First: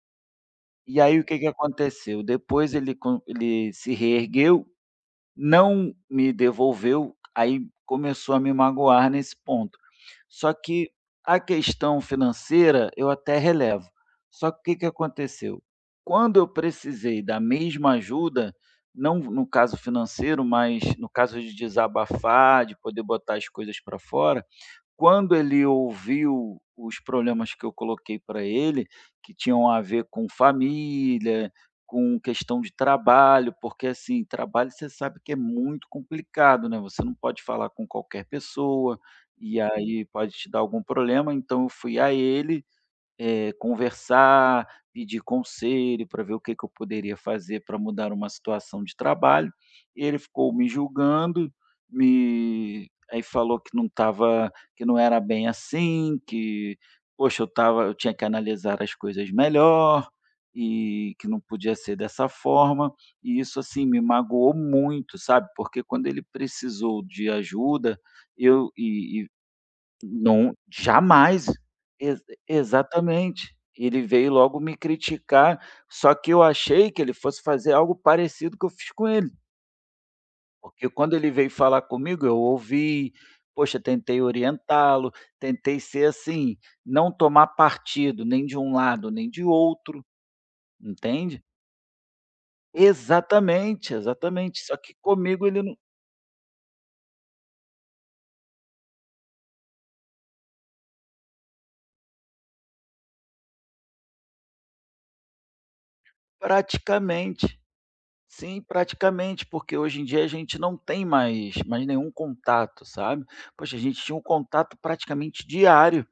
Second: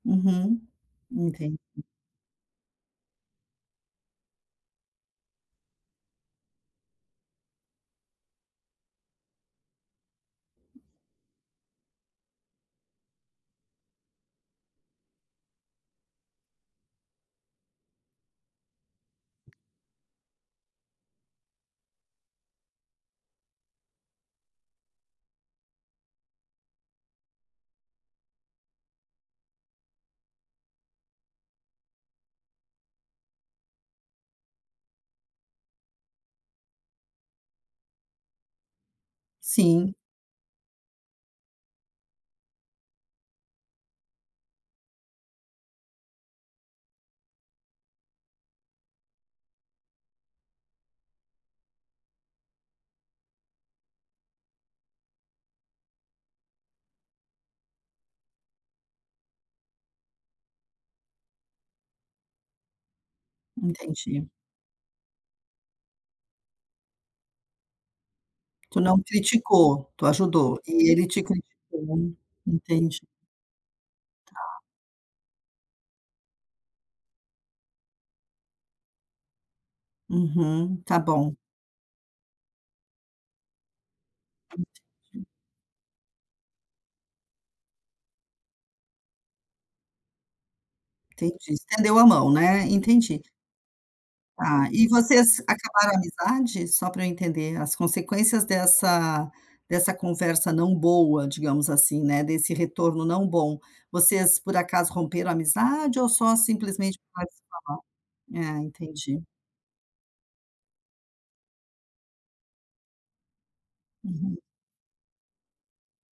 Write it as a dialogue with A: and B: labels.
A: Uhum,
B: E aí o que que
A: entendi.
B: aconteceu? Depois ele con ele se reergueu, não me devolveu, aí começou a me magoar nesse ponto. Só que a questão financeira eu até relevo. Só que o que que aconteceu? Quando eu precisei da mesma ajuda, não no caso financeiro, mas no caso de desabafar, de poder botar as coisas para fora, quando ele ouviu os problemas que eu coloquei para ele, que tinham a ver com família, com questão de trabalho, porque assim, trabalho você sabe que é muito complicado, né. Você não pode falar com qualquer pessoa, e
A: Sim.
B: aí pode te dar algum problema, então eu fui a ele, eh, conversar, pedir conselho para ver o que é que eu poderia fazer para mudar uma situação de trabalho, e ele ficou me julgando, me aí falou que não estava, que não era bem assim, que poxa, eu estava eu tinha que analisar as coisas melhor e que não podia ser dessa forma. E isso assim me
A: Entendi.
B: magoou muito, sabe? Porque quando ele precisou de ajuda, e eu
A: Tu não
B: e
A: criticou, tu
B: não
A: ajudou e ele te
B: jamais,
A: criticou,
B: exa
A: entendi.
B: exatamente. E ele veio
A: Tá.
B: logo me criticar, só que eu achei que ele fosse fazer algo parecido que eu fiz com ele.
A: Uhum,
B: Porque
A: está
B: quando ele
A: bom.
B: veio falar comigo, eu ouvi, poxa tentei orientá-lo,
A: [unintelligible]
B: tentei ser assim, não tomar partido nem de um lado nem de outro, entende?
A: Entendi, estendeu a mão, né, entendi.
B: Exatamente, exatamente,
A: Está,
B: só
A: e
B: que
A: vocês
B: comigo ele num
A: acabaram a amizade, só para eu entender, as consequências dessa dessa conversa não boa digamos assim, né, desse retorno não bom, vocês por acaso romperam a amizade ou só simplesmente pararam de se
B: Praticamente.
A: falar? É
B: Sim,
A: entendi.
B: praticamente, porque hoje em dia a gente não tem mais mais nenhum contato, sabe? Poxa, gente tinha um
A: Uhum.
B: contato praticamente diário.